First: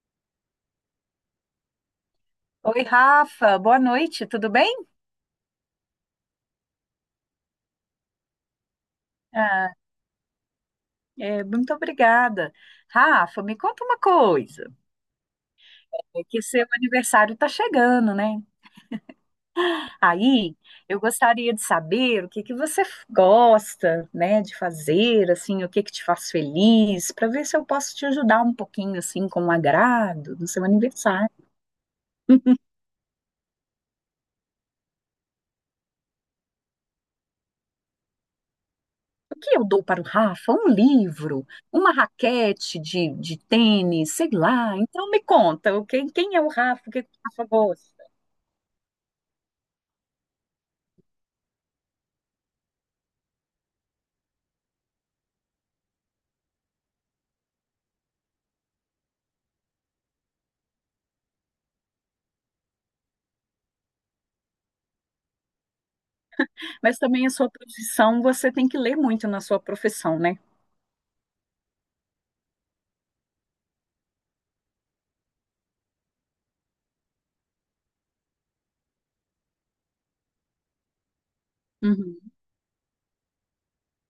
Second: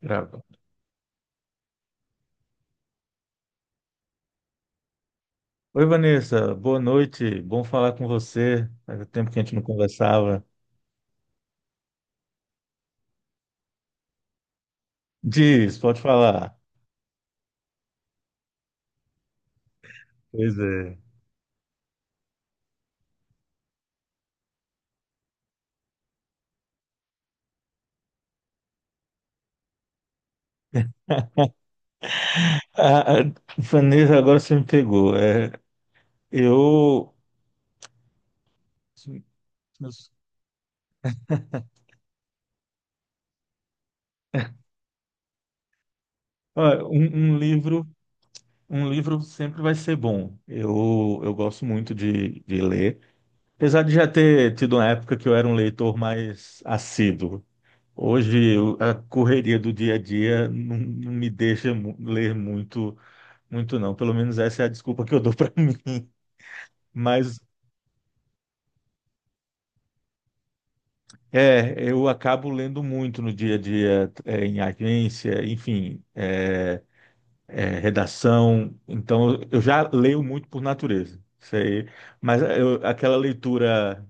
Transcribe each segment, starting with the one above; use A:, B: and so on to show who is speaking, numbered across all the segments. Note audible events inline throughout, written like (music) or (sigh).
A: Grava.
B: Oi, Rafa, boa noite, tudo bem?
A: Oi, Vanessa, boa noite, bom falar com você. Faz tempo que a gente não
B: Ah,
A: conversava.
B: é, muito obrigada. Rafa, me conta uma coisa,
A: Diz, pode
B: é que
A: falar.
B: seu aniversário está chegando, né? Aí,
A: Pois é.
B: eu gostaria de saber o que que você gosta, né, de fazer, assim, o que que te faz feliz, para ver se eu posso te ajudar um pouquinho, assim, com um agrado no seu aniversário.
A: Ah, Vanessa, agora você me pegou. É, eu,
B: O que eu dou para o Rafa? Um livro, uma raquete de tênis, sei lá. Então, me conta, quem é o Rafa,
A: olha,
B: o que que o
A: um
B: Rafa
A: livro,
B: gosta?
A: um livro sempre vai ser bom. Eu gosto muito de ler, apesar de já ter tido uma época que eu era um leitor mais assíduo. Hoje, a correria do dia a dia não me deixa ler muito. Não, pelo menos essa é a desculpa que eu dou (laughs) para mim.
B: Mas também a
A: Mas
B: sua profissão, você tem que ler muito na sua profissão, né?
A: é, eu acabo lendo muito no dia a dia, é, em agência, enfim, é, redação. Então eu já leio muito por natureza, isso aí.
B: Uhum,
A: Mas aquela leitura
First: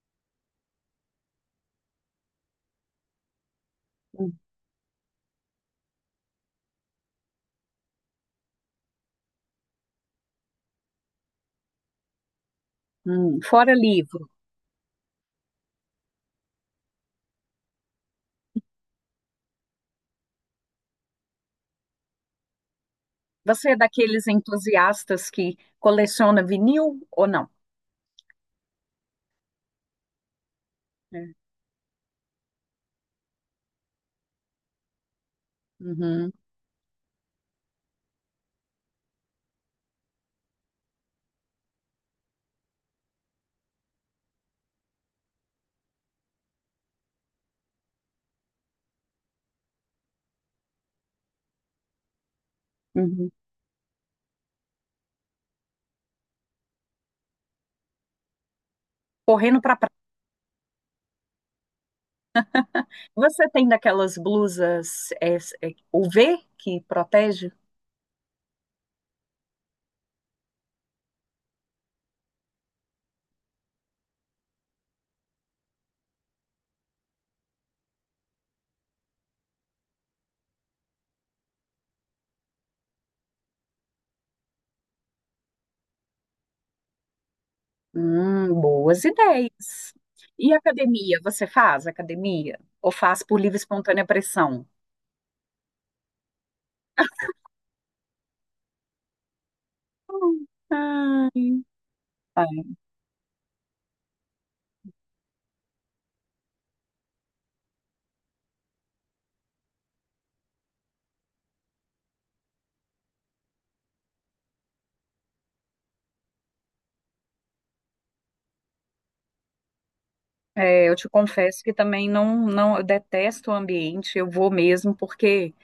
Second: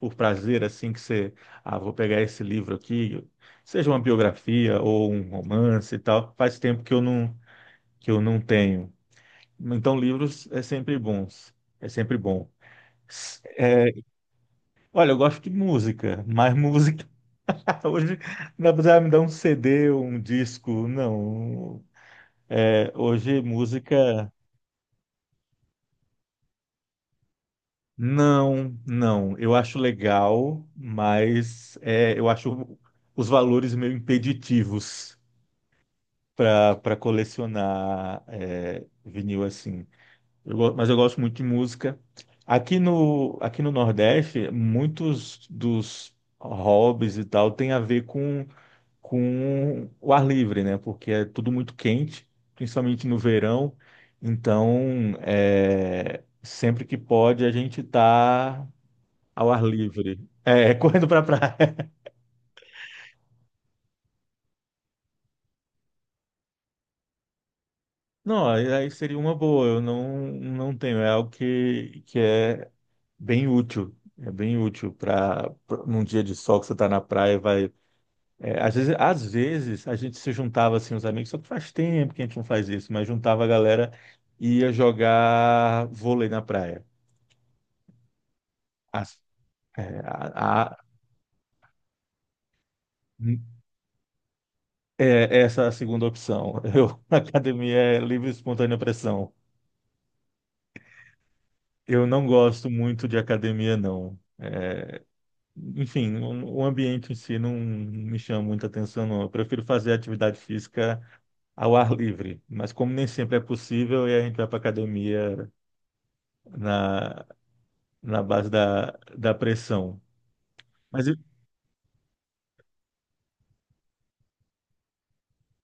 A: por prazer, assim, que você, ah, vou pegar esse livro aqui, seja uma biografia ou um romance e tal, faz tempo que eu não tenho. Então livros é sempre bons, é sempre bom.
B: uhum. Fora livro,
A: Olha, eu gosto de música, mas música (laughs) hoje não dá pra me dar um CD, um disco, não. É, hoje
B: você é daqueles
A: música,
B: entusiastas que coleciona vinil ou não?
A: não. Eu acho legal,
B: É.
A: mas é, eu acho os valores meio impeditivos
B: Uhum,
A: para colecionar é, vinil assim. Mas eu gosto muito de música. Aqui no Nordeste, muitos dos hobbies e tal tem a ver com o ar livre, né? Porque é tudo muito quente, principalmente no
B: uhum.
A: verão. Então, é, sempre que pode, a gente tá ao
B: Correndo
A: ar
B: para praia.
A: livre. É, (laughs) correndo para praia.
B: Você tem daquelas blusas UV que protege?
A: Não, aí seria uma boa. Eu não, Não tenho. É algo que é bem útil. É bem útil para num dia de sol que você está na praia, vai. É, às vezes a gente se juntava assim, os amigos, só que faz tempo que a gente não faz isso, mas juntava a galera e ia jogar vôlei na praia.
B: Boas
A: As- é,
B: ideias. E
A: a- a-
B: academia? Você faz academia? Ou faz por livre e espontânea pressão?
A: Essa é a segunda opção. Eu, (laughs) academia é livre e espontânea pressão.
B: Hum,
A: Eu não gosto
B: ai.
A: muito de academia, não. Enfim, o ambiente em si não me chama muita atenção, não. Eu prefiro fazer atividade física ao ar livre, mas como nem sempre é possível, e a gente vai para academia na na base da pressão.
B: É, eu
A: Mas
B: te
A: eu,
B: confesso que também não, não, eu detesto o ambiente, eu vou mesmo porque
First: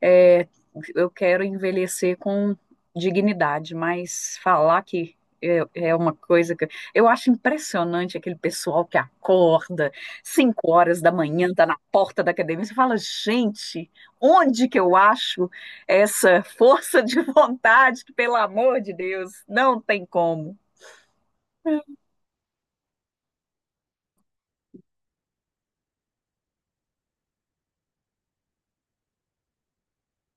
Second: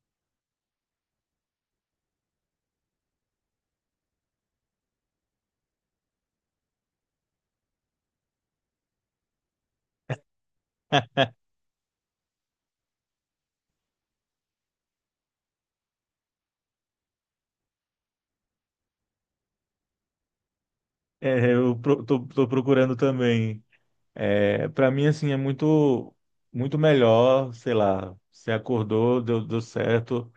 B: é, eu quero envelhecer com dignidade, mas falar que é, é uma coisa que eu acho impressionante aquele pessoal que acorda 5 horas da manhã, tá na porta da academia, você fala, gente, onde que eu acho essa força de vontade que, pelo amor de Deus, não tem como.
A: é, tô procurando também. É, para mim, assim, é muito, muito melhor, sei lá, se acordou, deu certo,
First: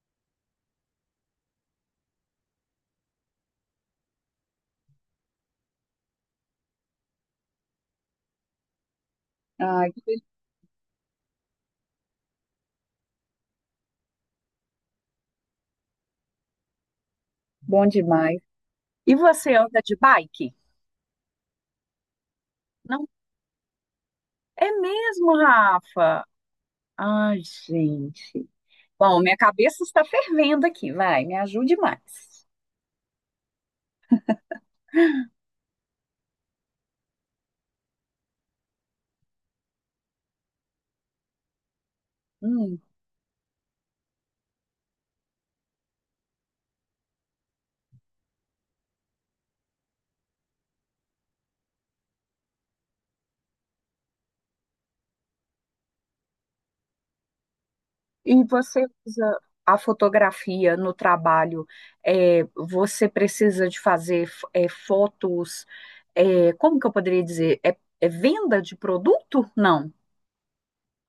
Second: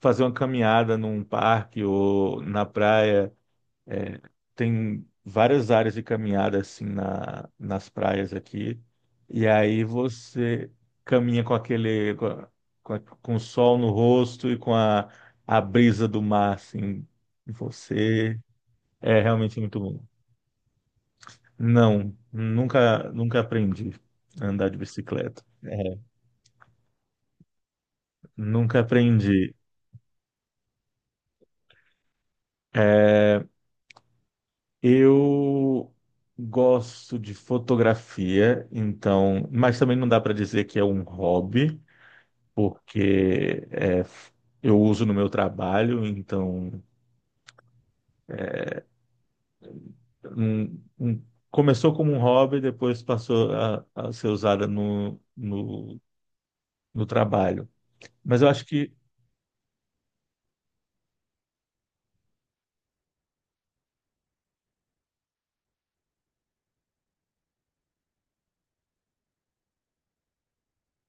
A: fazer uma caminhada num parque ou na praia. É, tem várias áreas de caminhada assim nas praias aqui. E aí
B: Ai, que
A: você caminha com o sol no rosto e com a brisa do mar assim em
B: bom
A: você.
B: demais. E
A: É
B: você
A: realmente muito
B: anda de
A: bom.
B: bike?
A: Não,
B: Não.
A: nunca aprendi a andar
B: É
A: de
B: mesmo,
A: bicicleta.
B: Rafa? Ai, gente.
A: Nunca
B: Bom, minha
A: aprendi.
B: cabeça está fervendo aqui, vai, me ajude mais.
A: Eu gosto de fotografia, então, mas também não dá para dizer que é um hobby,
B: Hum.
A: porque é, eu uso no meu trabalho, então um- um- começou como um hobby, depois passou a ser usada no trabalho. Mas
B: E
A: eu acho
B: você
A: que
B: usa a fotografia no trabalho? É, você precisa de fazer é, fotos, é, como que eu poderia dizer? É, é venda de produto? Não.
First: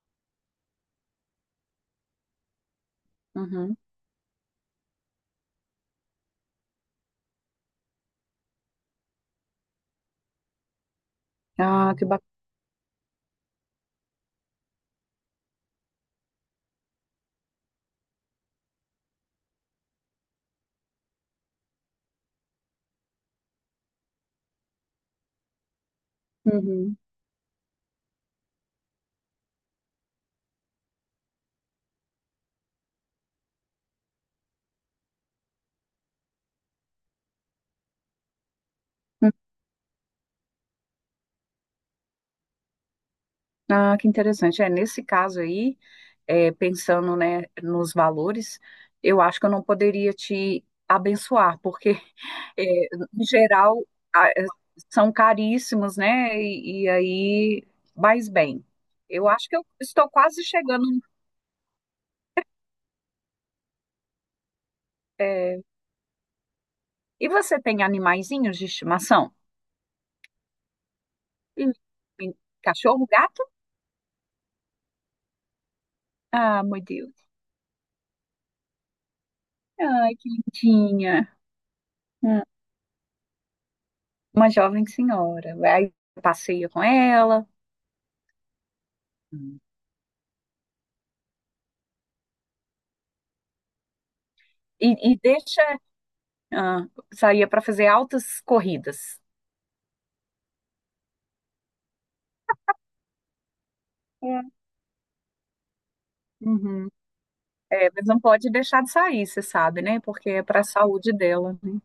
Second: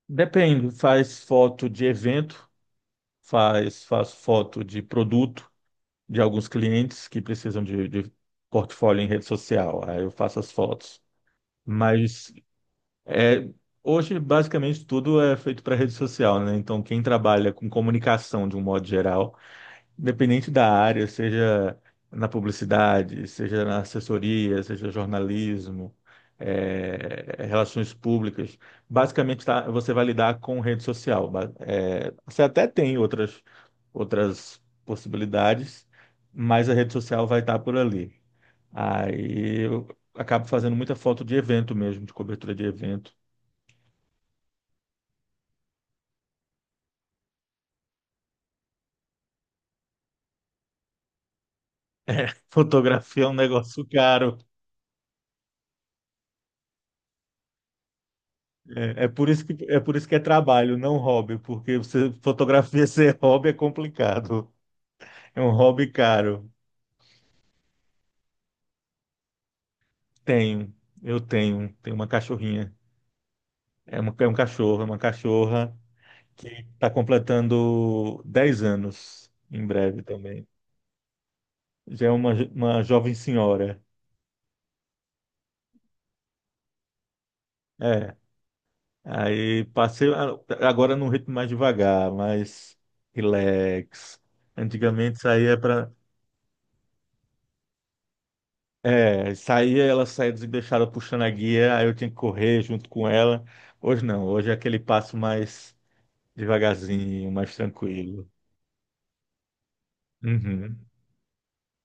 A: depende, faz foto de evento,
B: Uhum.
A: faz foto de produto de alguns clientes que precisam de portfólio em rede social, aí eu faço as fotos.
B: Ah, que
A: Mas
B: bacana.
A: é, hoje, basicamente, tudo é feito para rede social, né? Então, quem trabalha com comunicação de um modo geral independente da área, seja na publicidade, seja na assessoria, seja jornalismo, eh, relações públicas, basicamente você vai lidar com rede social. Você até tem outras, outras possibilidades, mas a rede social vai estar por ali. Aí eu acabo fazendo muita foto de evento mesmo, de cobertura de evento.
B: Ah, que interessante. É, nesse caso aí. É, pensando, né, nos valores, eu acho que eu não poderia te abençoar, porque, (laughs)
A: (laughs)
B: é,
A: Fotografia
B: em
A: é um
B: geral,
A: negócio caro.
B: é, são caríssimos, né? E aí, mas bem,
A: É, é
B: eu
A: por
B: acho que eu
A: é por isso
B: estou
A: que é
B: quase
A: trabalho,
B: chegando.
A: não hobby, porque você fotografia (laughs) ser hobby é complicado. É um
B: É,
A: hobby caro.
B: e você tem animaizinhos de estimação?
A: Tenho,
B: E-
A: tenho uma
B: e
A: cachorrinha.
B: Cachorro, gato?
A: É, uma, é um cachorro, é uma cachorra que
B: Ah, meu
A: está
B: Deus.
A: completando 10 anos em breve
B: Ai, que
A: também.
B: lindinha.
A: Já é
B: Hum.
A: uma jovem senhora.
B: Uma jovem senhora. Aí passeia com ela.
A: É.
B: Hum.
A: Aí passei a- Agora num ritmo mais devagar, mais relax. Antigamente
B: E
A: saía
B: deixa
A: para.
B: Ah, saía para fazer altas corridas.
A: É, saía, ela saía deixada puxando a guia, aí eu tinha que correr junto com ela. Hoje não,
B: É.
A: hoje é aquele passo mais
B: Uhum.
A: devagarzinho, mais
B: É, mas não
A: tranquilo.
B: pode deixar de sair, você sabe, né? Porque é para a
A: Uhum.
B: saúde dela, né?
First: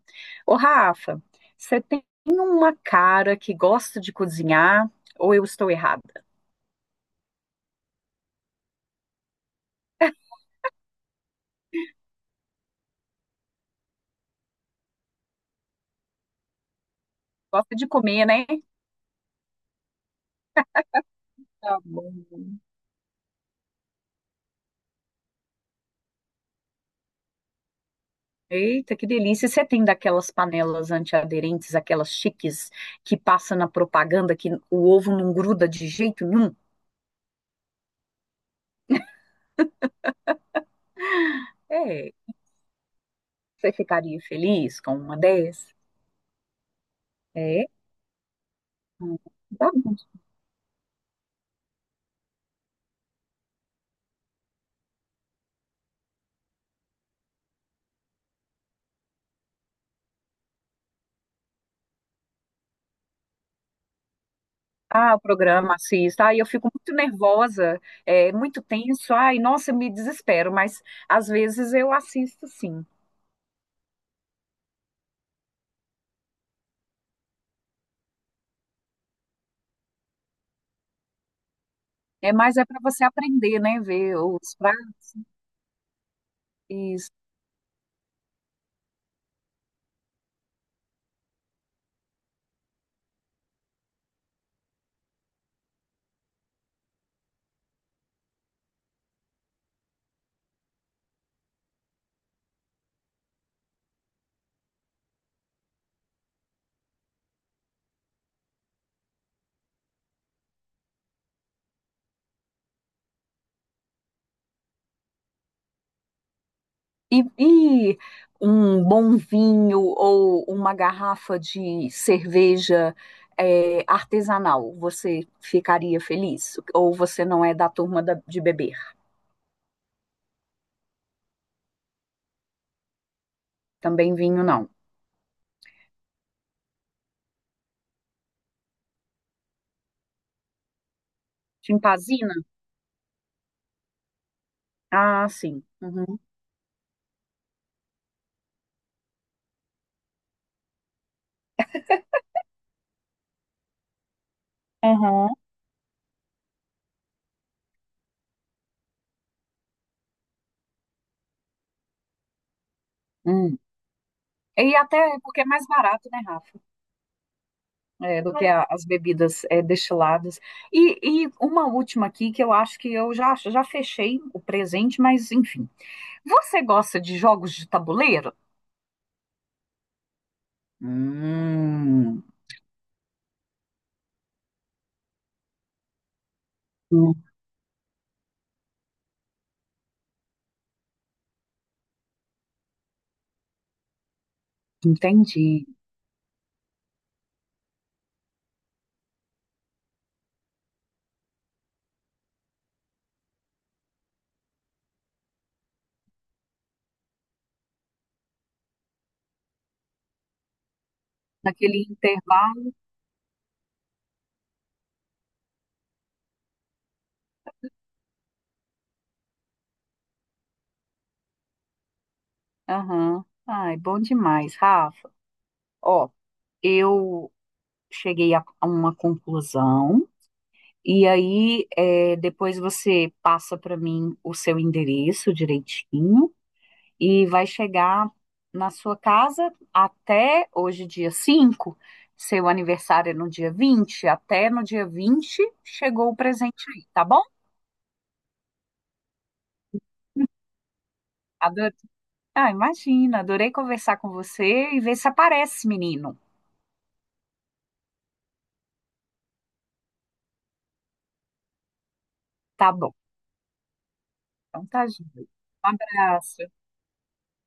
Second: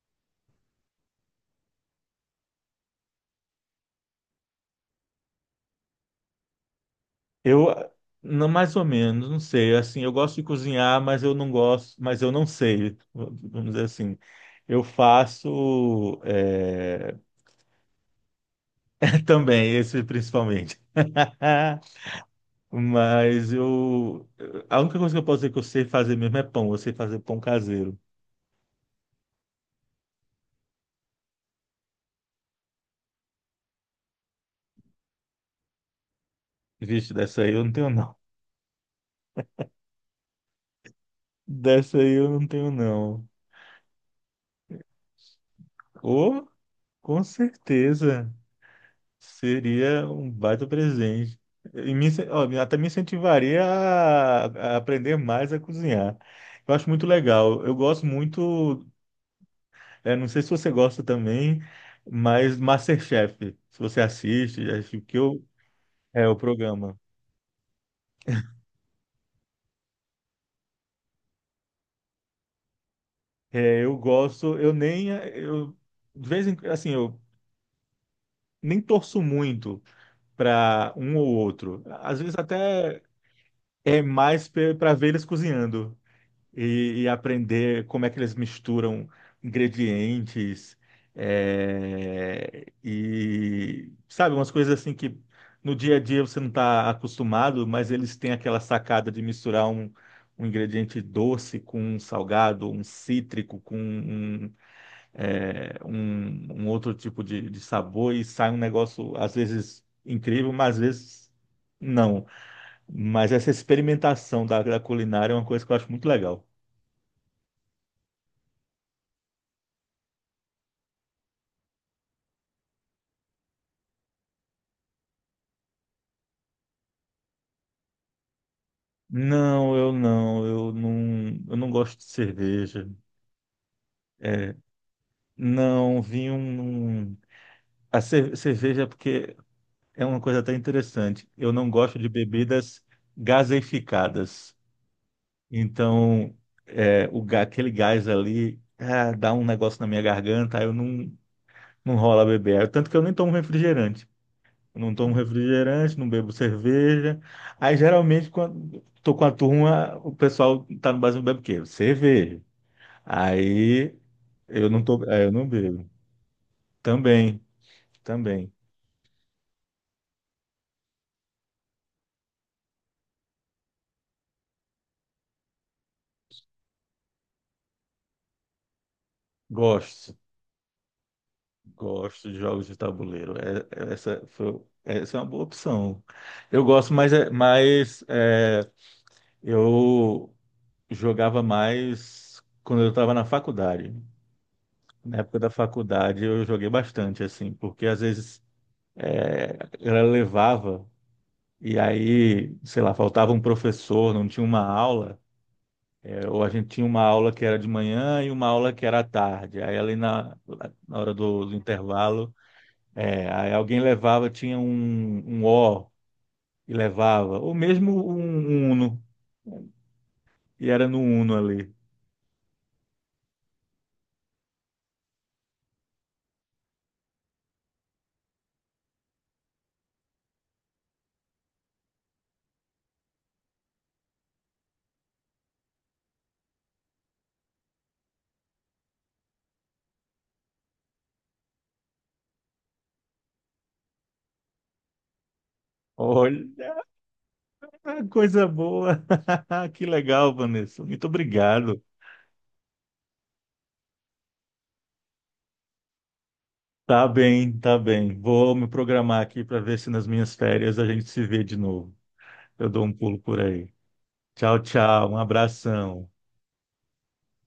B: Ô, Rafa, você tem uma cara que gosta de cozinhar ou eu estou errada?
A: Eu, não, mais ou menos, não sei, assim, eu gosto de cozinhar, mas eu não gosto, mas eu não sei, vamos dizer assim. Eu faço, é,
B: Gosta de comer, né?
A: (laughs) também, esse principalmente.
B: Tá bom.
A: (laughs) Mas eu, a única coisa que eu posso dizer que eu sei fazer mesmo é pão, eu sei fazer pão caseiro.
B: Eita, que delícia! E você tem daquelas panelas antiaderentes, aquelas chiques que passa na propaganda que o ovo não gruda de jeito nenhum?
A: Vixe, dessa aí eu não tenho não. Dessa
B: É,
A: aí eu não tenho, não.
B: você ficaria feliz com uma dessas?
A: Ou, com
B: É,
A: certeza,
B: hum, tá bom.
A: seria um baita presente. E me, incen- ó, me- até me incentivaria a aprender mais a cozinhar. Eu acho muito legal. Eu gosto muito, eh, não sei se você gosta também, mas MasterChef, se você assiste, acho
B: Ah,
A: que
B: o
A: eu,
B: programa assista.
A: é o
B: Ai, eu fico muito
A: programa.
B: nervosa, é muito tenso. Ai, nossa, eu me desespero, mas às vezes eu assisto sim.
A: É, eu gosto, eu nem, eh, eu, de vez em, assim, eu nem torço muito para um ou outro. Às
B: É,
A: vezes
B: mas é para
A: até
B: você aprender, né?
A: é
B: Ver
A: mais
B: os
A: para
B: pratos.
A: ver eles cozinhando e
B: Isso.
A: aprender como é que eles misturam ingredientes é, e sabe, umas coisas assim que no dia a dia você não está acostumado, mas eles têm aquela sacada de misturar um ingrediente doce com um salgado, um cítrico com um outro tipo de sabor e sai um negócio às vezes incrível, mas às vezes não. Mas essa experimentação da culinária é uma coisa que eu acho muito legal.
B: e, e Um bom vinho ou uma garrafa de cerveja é, artesanal. Você ficaria feliz? Ou você não é da turma de beber?
A: Não, eu não gosto de cerveja.
B: Também vinho
A: É,
B: não.
A: não, vinho. Cerveja, é porque é uma coisa até interessante. Eu não gosto de
B: Chimpazina?
A: bebidas gaseificadas.
B: Ah, sim. Uhum.
A: Então, é, aquele gás ali ah, dá um negócio na minha garganta, aí eu não, não rola beber. Tanto que eu nem tomo refrigerante. Eu não tomo
B: Aham.
A: refrigerante, não bebo cerveja. Aí geralmente quando tô com a turma, o pessoal tá no barzinho bebe o quê? Cerveja. Aí
B: E
A: eu não
B: até
A: tô, é, eu
B: porque
A: não
B: é mais
A: bebo.
B: barato, né, Rafa?
A: Também,
B: É, do que
A: também.
B: as bebidas é, destiladas. E uma última aqui que eu acho que eu já, já fechei o presente, mas enfim. Você gosta de jogos de tabuleiro?
A: Gosto,
B: Hum.
A: gosto de jogos de tabuleiro. Essa foi, essa é uma boa opção. Eu gosto,
B: Hum.
A: mas é, eu jogava mais quando eu estava na faculdade. Na época da
B: Entendi.
A: faculdade eu joguei bastante, assim, porque às vezes é, ela levava, e aí, sei lá, faltava um professor, não tinha uma aula, é, ou a gente tinha uma aula que era de manhã e uma aula que era à tarde. Aí, na hora do
B: Naquele
A: intervalo,
B: intervalo.
A: é, aí alguém levava, tinha um O e levava, ou mesmo um Uno, e era no Uno ali.
B: Aham. Ai, bom demais, Rafa. Ó, eu cheguei a uma conclusão. E aí, é, depois você passa para mim o seu endereço direitinho. E vai chegar na sua casa até hoje, dia 5. Seu aniversário é no dia 20, até no dia 20 chegou o presente
A: Olha,
B: aí, tá bom?
A: coisa boa! (laughs) Que legal, Vanessa. Muito
B: Adorei.
A: obrigado.
B: Ah, imagina, adorei conversar com você e ver se aparece, menino.
A: Tá bem, tá bem. Vou me programar aqui para ver se nas minhas férias a gente se vê de novo. Eu
B: Tá
A: dou um
B: bom.
A: pulo por aí. Tchau,
B: Então tá,
A: tchau. Um
B: gente. Um
A: abração.
B: abraço.